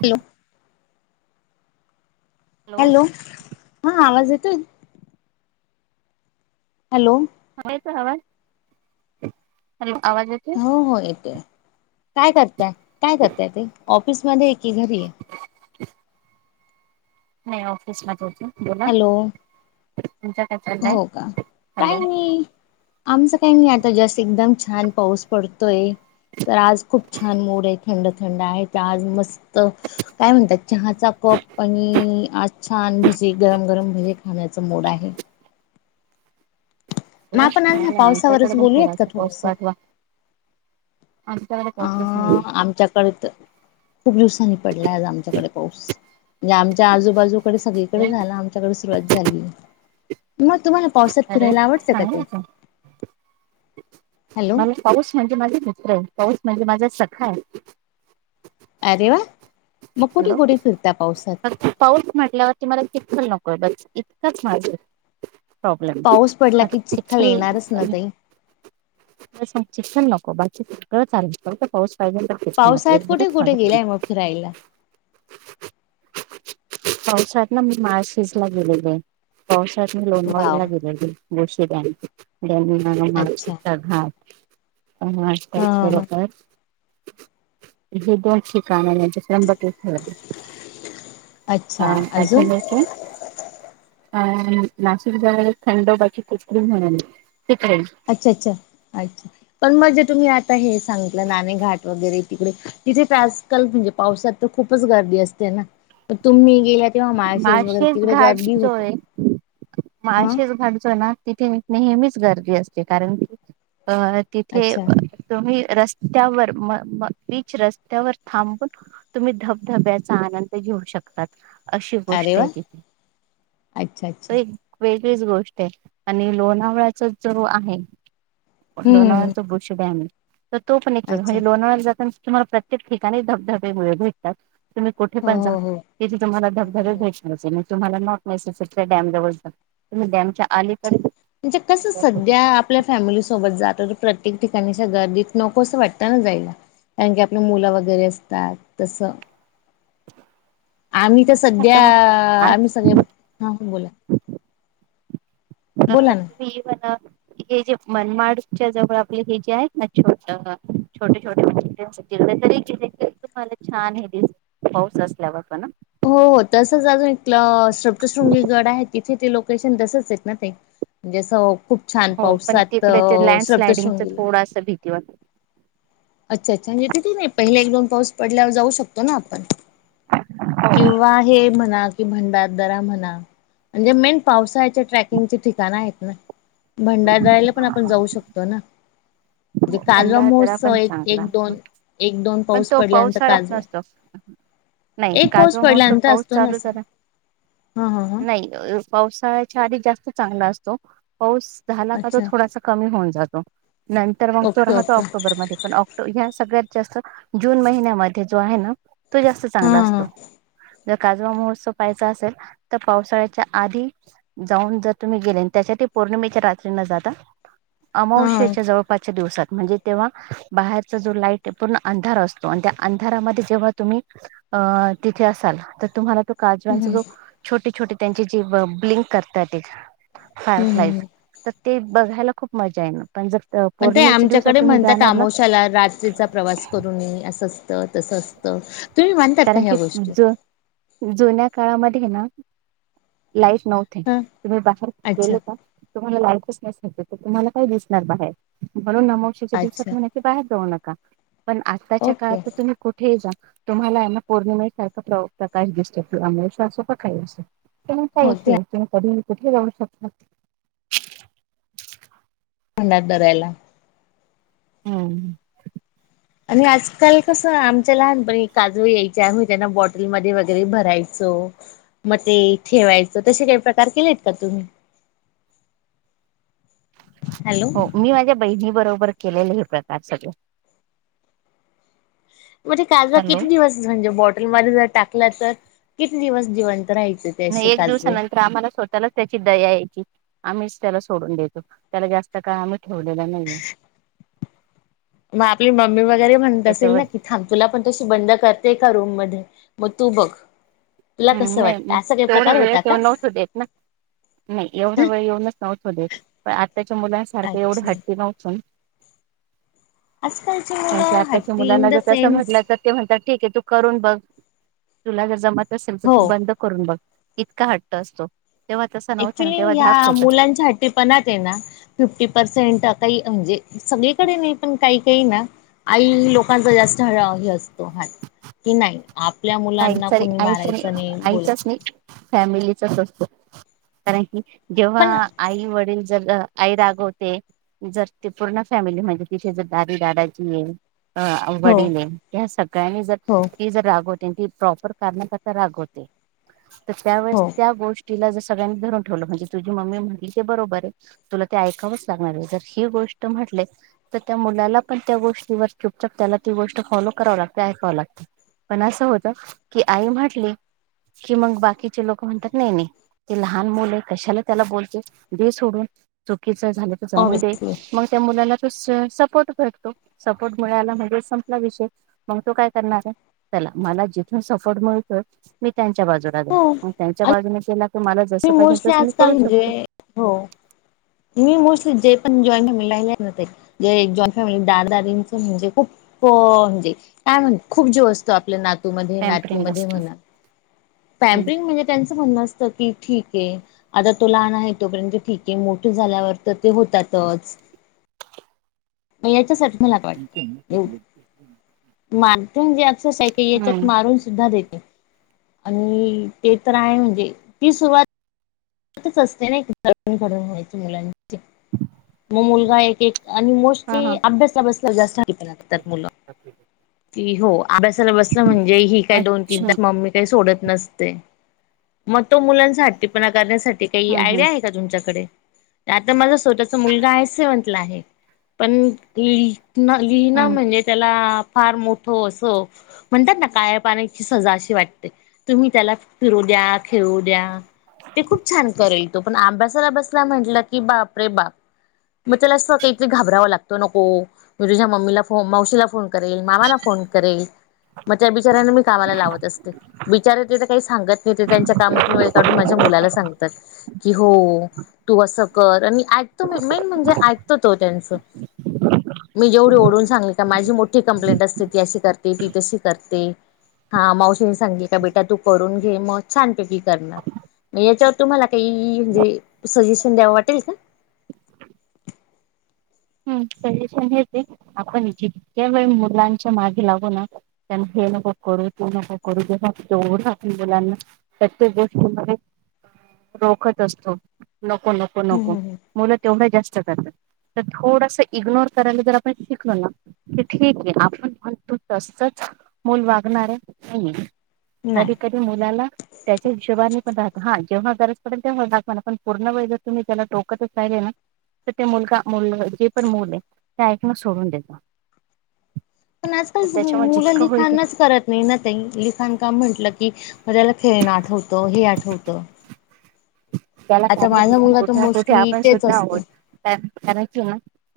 Hello hello,, हां आवाज येतोय,,, हॅलो,,, आता येतोय आवाज,, हॅलो,, आवाज येतोय हो हो येतोय,, काय करताय, काय करताय ताई, ऑफिसमध्ये य की,, घरी य,,, [inaudible] नाही ऑफिस मध्ये य,,, हॅलो,,,, चाललाय हो का,,,, हॅलो काय नै आमचं,, काही नाही आता जस्ट एकदम छान पाऊस पडतोय,, तर आज खूप छान मूड य, थंड थंड आहे, आज मस्त काय म्हणतात चहाचा कप,, कप आणि आज छान भजे गरम, गरम भजे खाण्याचा मुड आहे,,, मग बर,, आपण आज काय ह्या नाय आमच्याकडे पावसावरच पण बोलूयात का थोडासा पाऊस थोडस पाठवा,, अ आमच्याकडे तर [unintelligible] खूप दिवसांनी पडलाय आज आमच्याकडे पाऊस,,, म्हणजे आमच्या आजूबाजूकडे सगळीकडे झाला आमच्याकडे सुरुवात झाली [inaudible] मग तुम्हाला पावसात अरे फिरायला आवडतं का तेई [inaudible] म पाऊस म्हणजे माझ मित्र आहे [inaudible] पाऊस म्हणजे माझ्या सखा आहे [inaudible] अरे वा- [inaudible] हॅलो कुठे फिरता पावसात? पाऊस म्हटल्यावरती मला चि्खुल नको [inaudible] ब बच इतकंच माझं [inaudible] प्रोॉब्लेम पाऊस पडला की चिखल येणारच ना ताई. [unintelligible] शिक्षण नको बाकी फुटकळ चालते पण पाच पावसाळ्यात कुठे कुठे गेलाय [inaudible] मग फिरायला? [unintelligible] पावसात ना मी मार्शिस ला गेलेले पावसात मी लोणवळला वाव गेलेले आहे [inaudible] गोशी डॅम [unintelligible] माणची अच्छा घाट [inaudible] हाच हा हा बरोबर हे दोन [unintelligible] फ [inaudible] ब खेळ [inaudible] अ अच्छा अजून? अजलओक [inaudible] अ नाशिक जवळील खंडोबाची [unintelligible] मिळाली अच्छा -अच्छा -अच्छा पण मग जे तुम्ही आता हेच- सांगितलं नाणे घाट वगैरे तिकडे तिथे तर आजकाल म्हणजे पावसात तर खूपच गर्दी असते ना- तुम्हि गेला [inaudible] माळशेच घाट जोय हा माळशेच घाट जोय ना तिथे मी- नेहमीच गर्दी असते कारण की अ तिथे अच्छा तुम्ही- रस्त्यावर म-म बीच रस्त्यावर थांबून तुम्ही धबधब्याचा आनंद घ [inaudible] शकतात अशी अरे गोष्ट वा आहे तथे अच्छा अच्छा एक वे [inaudible] हिच गोष्ट आहे आणि लोणावळ्याचच जर आहे [inaudible] लोणाळ्या हम्म तो बुशम्ही डॅम तर तो पण एक अच्छा म्हणजे लोणावळ्या जात [inaudible] तुम्हाला प्रत्येक ठिकाणी धबधबेमुळे भेटतात तुम्ही कुठे हो पण जा हो हो [inaudible] तुम्हाला हो धबधबे हो भेटतात तव त [unintelligible] अच्छा म्हणजे कस सध्या आपल्या फॅमिली सोबत जात- प्रत्येक ठिकाणी गर्दीत नकोसं वाटतं ना जायला [inaudible] कारण की आपल्या मुलं वगैरे असतात तसं- आम्ही तर सध्या मग आम्ही आज सगळे हा बोला- अ बोला ना तुम्ही म्हणा [inaudible] हे जे मनमाडच्या जवळ आपले हे जे आहेत ना छोट, - छोटे -छोटे [unintelligible] तरी गे तुम्हाला छान हे दिस पाऊस असल्यावर पण ना [inaudible] हो हो तसच अजून एक शप्तशृंगी गड आहे तिथे ते लोकेशन तसच आहेत ना ते [inaudible] म्हणजे असं खूप छान हो पण पावसात अ तिकडे ते लँडस्लायडिंगच -शृप्तशृंगीला [inaudible] थोडासा भीती वाटते अच्छा अच्छा म्हणजे तिथे नाही पहिले एक दोन पाऊस पडल्यावर जाऊ शकतो ना आपण [inaudible] भंड दरा म्हणा म्हणजे मेन पावसाच्या ट्रॅकिंगचे ठिकाण आहेत ना [inaudible] भंडारराला पण आपण जाऊ शकतो ना [inaudible] म्हणजे हो कालवा भंडारदरा महोत्सव पण एक एक चांगला दोन एक दोन [inaudible] पण पाऊस तो पडल्यानंतर पावसाळ्यात काजवा नसतो नाही [inaudible] एक पाऊस काजवा मस्त पडल्यानंतर पाऊस असतो चालूच असं. आहे ना हा हा हा नाही पावसाळ्यात [inaudible] चांग असतो पाऊस झाला तो अच्छा थोडसा कमी होऊन जातो मग तो ओके राहतो ओके ऑक्टोबर मधे पण, ऑक्टो ह्या सगळ्यांत जास्त जून महिन्यामध्ये जो आहे ना तो जास्त हा चांगला हा. असतो. जर काजवा महोत्सव पहायचा असेल तर, पावसाळ्याच्या आधी जाऊन जर तुम्ही गेले त्याच्यात पौर्णिमेच्या रात्री न जाता हा अमावशेच्या जवळपासच्या दिवसांत म्हणजे तेव्हा बाहेरचा जो लाईट पूर्ण अंधार असतो आणि त्या अंधारामध्ये जेव्हा तुम्हीं अ तिथे असाल तर तुम्हाला त काजवांचा जो छोटे छोटे त्यांचे जे ब्लिंक करता ते फायरफ्लाईज हम्म तर ते बघायला खूप मजा येणार पण जर पण ते पौर्णिमेच्या दिवसात आमच्याकडे तुम्ही म्हणतात जाणार ना आमोशाला रात्रीचा प्रवास करून नाई असं असतं, तसं असतं तुम्ही मानतात का कारण ह्या की गोष्टी जु जुन्या काळामध्ये ना लाईट नव्हते, हा तुम्ही बाहेर अच्छा गेले का तुम्हांला लाईट [unintelligible] तुम्हाला काय दिसणार बाहेर म्हणून आमोशेच्या अच्छा दिवसात म्हणे ते बाहेर जाऊ नका. पण आत्ताच्या काळात ओके त तुम्ही कुठेही जा तुम्हाला मग पौर्णिमा सारखा प्र प्रकाश दिसतो त आमोशा असो का काही असो. तुम्हाला काय हो ते इश्यु आहे? तुम्ही कधीही कुठेही जाऊ शकता. [unintelligible] हम्म. आणि आजकाल कसं, आमच्या लहानपणी काजवे यायचे आम्ही त्यांना बॉटलमध्ये वगैरे भरायचो. मग ते ठेवायचं तसे काही प्रकार केलेत का तुम्ही? [inaudible] हॅलो हो मी माझ्या बहिणी बरोबर केलेले हे प्रकार सगळे. म्हणजे काजवा हॅलो किती दिवस? म्हणजे बॉटलमध्ये जर टाकला तर किती दिवस जिवंत राहायचे ते नाही असे एक काजवे दिवसानंतर आम्हाला स्वतःलाच त्याची दया यायची. आम्हीच त्याला सोडून देतो, त्याला जास्त काळ आम्ही ठेवलेला नाहीे. म आपली मम्मी वगैरे म्हणत असेल त्याच्यावर ना, की थांब तुला पण तशी बंद करते एका रूम मध्ये. मगं तू बघ. तुला हम्म कसं नाही वाटतं मग असा काही तेवढा प्रकार वेळ होता का तेव नव्हत देत ना. नाही एवढा वेळ येऊनच नव्हतं देत पण आत्ताच्या मुलांसारखं एवढी अच्छा हट्टी नव्हतो न आजकालची मुलं आताच्या हट्टी इन मुलांना द जर तसं सेन्स म्हटलं तर ते म्हणतात ठीक आहे तू करून बघ तुला जर जमत नसेल तर, हो तू बंद करून बघ. इतका हट्ट असतो. तेव्हा तसा नव्हता ना ॲक्च्युली तेव्हा धाक ह्या होता मुलांच्या हट्टीपणात आहे ना फिफ्टी पर्सेंट काही म्हणजे सगळीकडे नाही पण काही ते ना आई लोकांचा जास्त हळ हे असतो हाट की नाही. आपल्या मुलांना आईचा [unintelligible] कोणी मारायचं नाही आईचाच बोलायचं नाही फॅमिली चाच असतो कारण की पण जेव्हा आई वडील जर आई रागवते जर ती पूर्ण फॅमिली म्हणजे तिची जर, दादी दादाजी आहे. अ हो वडील य ह्या सगळ्यांनी जर हो ती जर रागव ते ती प्रॉपर कारणा करता रागवते तर, त्यावेळेस हो त्या गोष्टी तिला ज सगळ्यांनी धरून ठेवलं म्हंजे तुझी मम्मी म्हटली ते बरोबरय, तुला ते ऐकावंच लागणारं आहे जर ही गोष्ट स्पष्ट म्हटले त त्या मुलाला पण त्या गोष्टींवर चुपचप त्याला, ती गोष्ट फॉलो कराव लागते ऐकाव लागते. पण असं होत की आई म्हटली की, मग बाकीचे लोक म्हणतात नाही नाही ते लहान मुलय कशाला त्याला बोलते? दे सोडून तो [unintelligible] झालं तर जाऊन दे ऑब्विसली मग त्या मुलाला तो स सपोर्ट भटतो सपोर्ट मिळाला म्हणजे संपला विषय मगं, तो काय करणार आहे चला माला जिथून सपोर्ट मिळतो, मी त्यांच्या बाजूला हो जाईल त्यांच्या बाजूने केला तुम्हाला मी जसं पाहिजे मोस्टली तसं मी आजकाल करू म्हणजे शकतो. हो मी मोस्टली जे पण जॉईंट फॅमिलीत राहिले आहेत ना, जे जॉईंट फॅमिलीत दादा दादीच म्हणजे खूप हो अ म्हणजे काय म्हण खूप जीव असतो, आपल्या नातूमध्ये पॅम्परिंग नातीमध्ये असत म्हणा. हम्म पॅम्परींग म्हणजे त्यांचं म्हण असं की ठीकए आता तो लहान आहे, तोपर्यंत ठीकए, मोठे झाल्यावर तर ते होतातच. म याच्यासाठी मला काय वाटतं [inaudible] [unintelligible] याच्यात हम्म मारून सुद्धा देते. आणि ते तर आहे म्हणजे ती सुरवात [unintelligible] मुलांची म मुलगा एक एक आणि हा मोस्टली हा अभ्यासला बसल्या जास्त [unintelligible] मुलं की हो अभ्यासाला बसलं म्हणजे ही काय दोन तीन अच्छा तास मम्मी काय सोडत नसते, म तो मुलांचा हट्टीपणा काडण्यासाठी काही हम्म हम्म आयडिया आहे का तुमच्याकडे? आता माझा स्वतःचा मुलगा आहे असे म्हंटलं आहे, पण [unintelligible] न लिहिण हम्म म्हणजे त्याला फार मोठं असं म्हणतात ना, काळ्या पाण्याची सजा अशी वाटते. तुम्ही त्याला फिरू द्या खेळू द्या ते खूप छान करेल. तो पण अभ्यासाला बसला म्हंटलं की बाप रे बाप. मग त्याला असं काहीतरी घाबरावं लागतं, नको म तुझ्या मम्मीला फो मावशीला फोन करेल मामाला फोन करेल म त्या बिचाऱ्यांना मी कामाला लावत असते बिचारे ते तर काही सांगत नाही, ते त्यांच्या कामातून वेळ काढून माझ्यामु मुलाला सांगतात हो की तू असं कर आणि ऐकतो मेन म्हणजे ऐकतो तो त्यांचं. मी जेवढी ओढून सांग का माझी मोठी कंप्लेंट असते, ती अशी करते, ती तशी करते हा मावशीने सांगित का बेटा तू करून घे, मग छानपैकी करणार. म याच्यावर तुम्हाला काही म्हणजे, सजेशन द्यावं वाटेल का? [inaudible] सजेशन हेच की, आपण जितक्या वेळ मुलांच्या मागे लागू ना की हे न करू तू नको करू [unintelligible] मुलांना [unintelligible] रोखत असतो. नको नको हम्म नको. हम्म हम्म मुलं तेवढं जास्त करतात तर, थोडस इग्नोर करायला जर आपण शिकलो ना ते ठीकए, आपण म्हणतो तसच मुल वागन मॅडम नाही कधी कधी मुलाला त्यांच्या हशोबाने पण [unintelligible] जेव्हा गरज पडेल तेव्हा दाखवा पण पूर्ण वेळ जर तुम्ही त्याला टोकतच राहिले ना तर ते मुलगा, मुल जे पण मुल आहे ते ऐकणं सोडून देत. पण आजकाल सग त्याच्यामुळे मुलं जितकं होईल लिखाणच करत नाही ना, ताई लिखाण का म्हटलं की म त्याला खेळण आठवतं हे आठवतं त्याला आता माझा कारणीभूत मुलगा तर कुठे ना कुठे मोस्टली आपण तेच सुद्धा आहोत, असतं कारण कि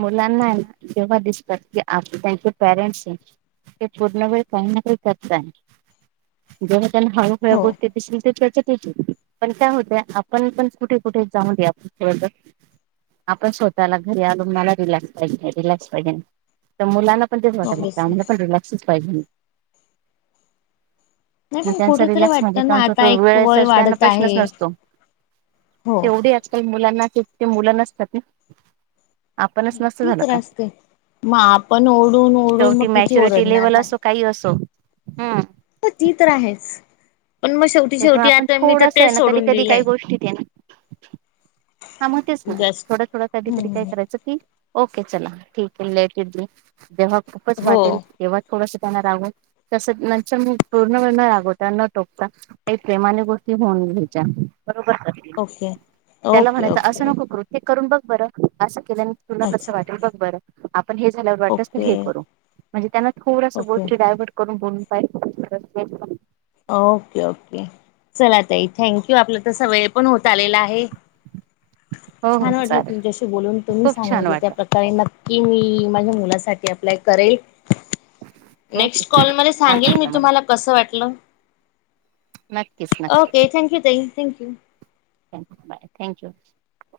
मुलांना ना जेव्हा दिसतात की आप त्यांचे पेरेंट्स ते पूर्ण वेळ [unintelligible] त्यांना हळूहळ्या हो बोलते [unintelligible] पण काय होते? आपण पण कुठे कुठे जाऊ द्यायच [unintelligible] आपण स्वतःला घरी आलो मला रिलक्स पाहिजे, रिलॅक्स पाहिजे तर मुलाला ऑब्विसली [unintelligible] पण रिलॅक्सच पाहिजे नाही पण त्यांचा कुठेतरी रिलॅक्स म्हणजे, वाटतं त्या ना आता तो एक वय वेळेचा त्यांना वाढत प्रश्नच आहे नसतो. हो तेवढी अक्कल मुलांना की ते मुलांनाच [unintelligible] आपणच नसतो ती झालं तर का? असते मग आपण ओढून ओढून मग शेवटी किती मॅच्युरिटी ओरडणार लेवल ना असो, काही असो हम्म. हो ती तर आहेच पण मग शेवटी त्यांच्यामुळे शेवटी आपण आता मी तर थोडस आहे तेच ना, कधी सोडून कधी काही दिलंय गोष्टीत ए ना हा म तेच ना जास्त थोडं थोडं कधी कधी काय हम्म करायचं? की ओके चला ठीक आहे. लेट [unintelligible] जेव्हा खूपच हो वाटेल तेव्हा थोडसं त्यांना रागून तस नतर म पुर्णवेळ न रागवता न टोकता काही प्रेमाने गोष्टी होऊन घ्यायच्या. बरोबर ओके त्याला ओके म्हणायचं ओके असं नको ओके कृत्यक करून बघ बरं असशा केल्याने तुला कसं अच्छा वाटेल बघ बरं झाल्यावर हे वाटलंच ओके तर करू म्हणजे त्यांना थोडसं ओके गोष्टी डायव्हर्ट करून [unintelligible] ओके ओके चला तई थँक यू आपलं तर वेळ पण होत आलेला आहे हो हो छान वाटलं चालेल तुमच्याशी बोलून तु मी खूप छान सांगितलं वाटलं त्याप्रकारे नक्की मी माझ्या मुलासाठी अप्लाय करेल. ओके नेक्स्ट कॉल मध्ये छान सांगेल मी वाटलं मला तुम्हाला कस वाटलं! नक्कीच ओके थँक यू ताई थँक यू - थ बाय थँक्यू -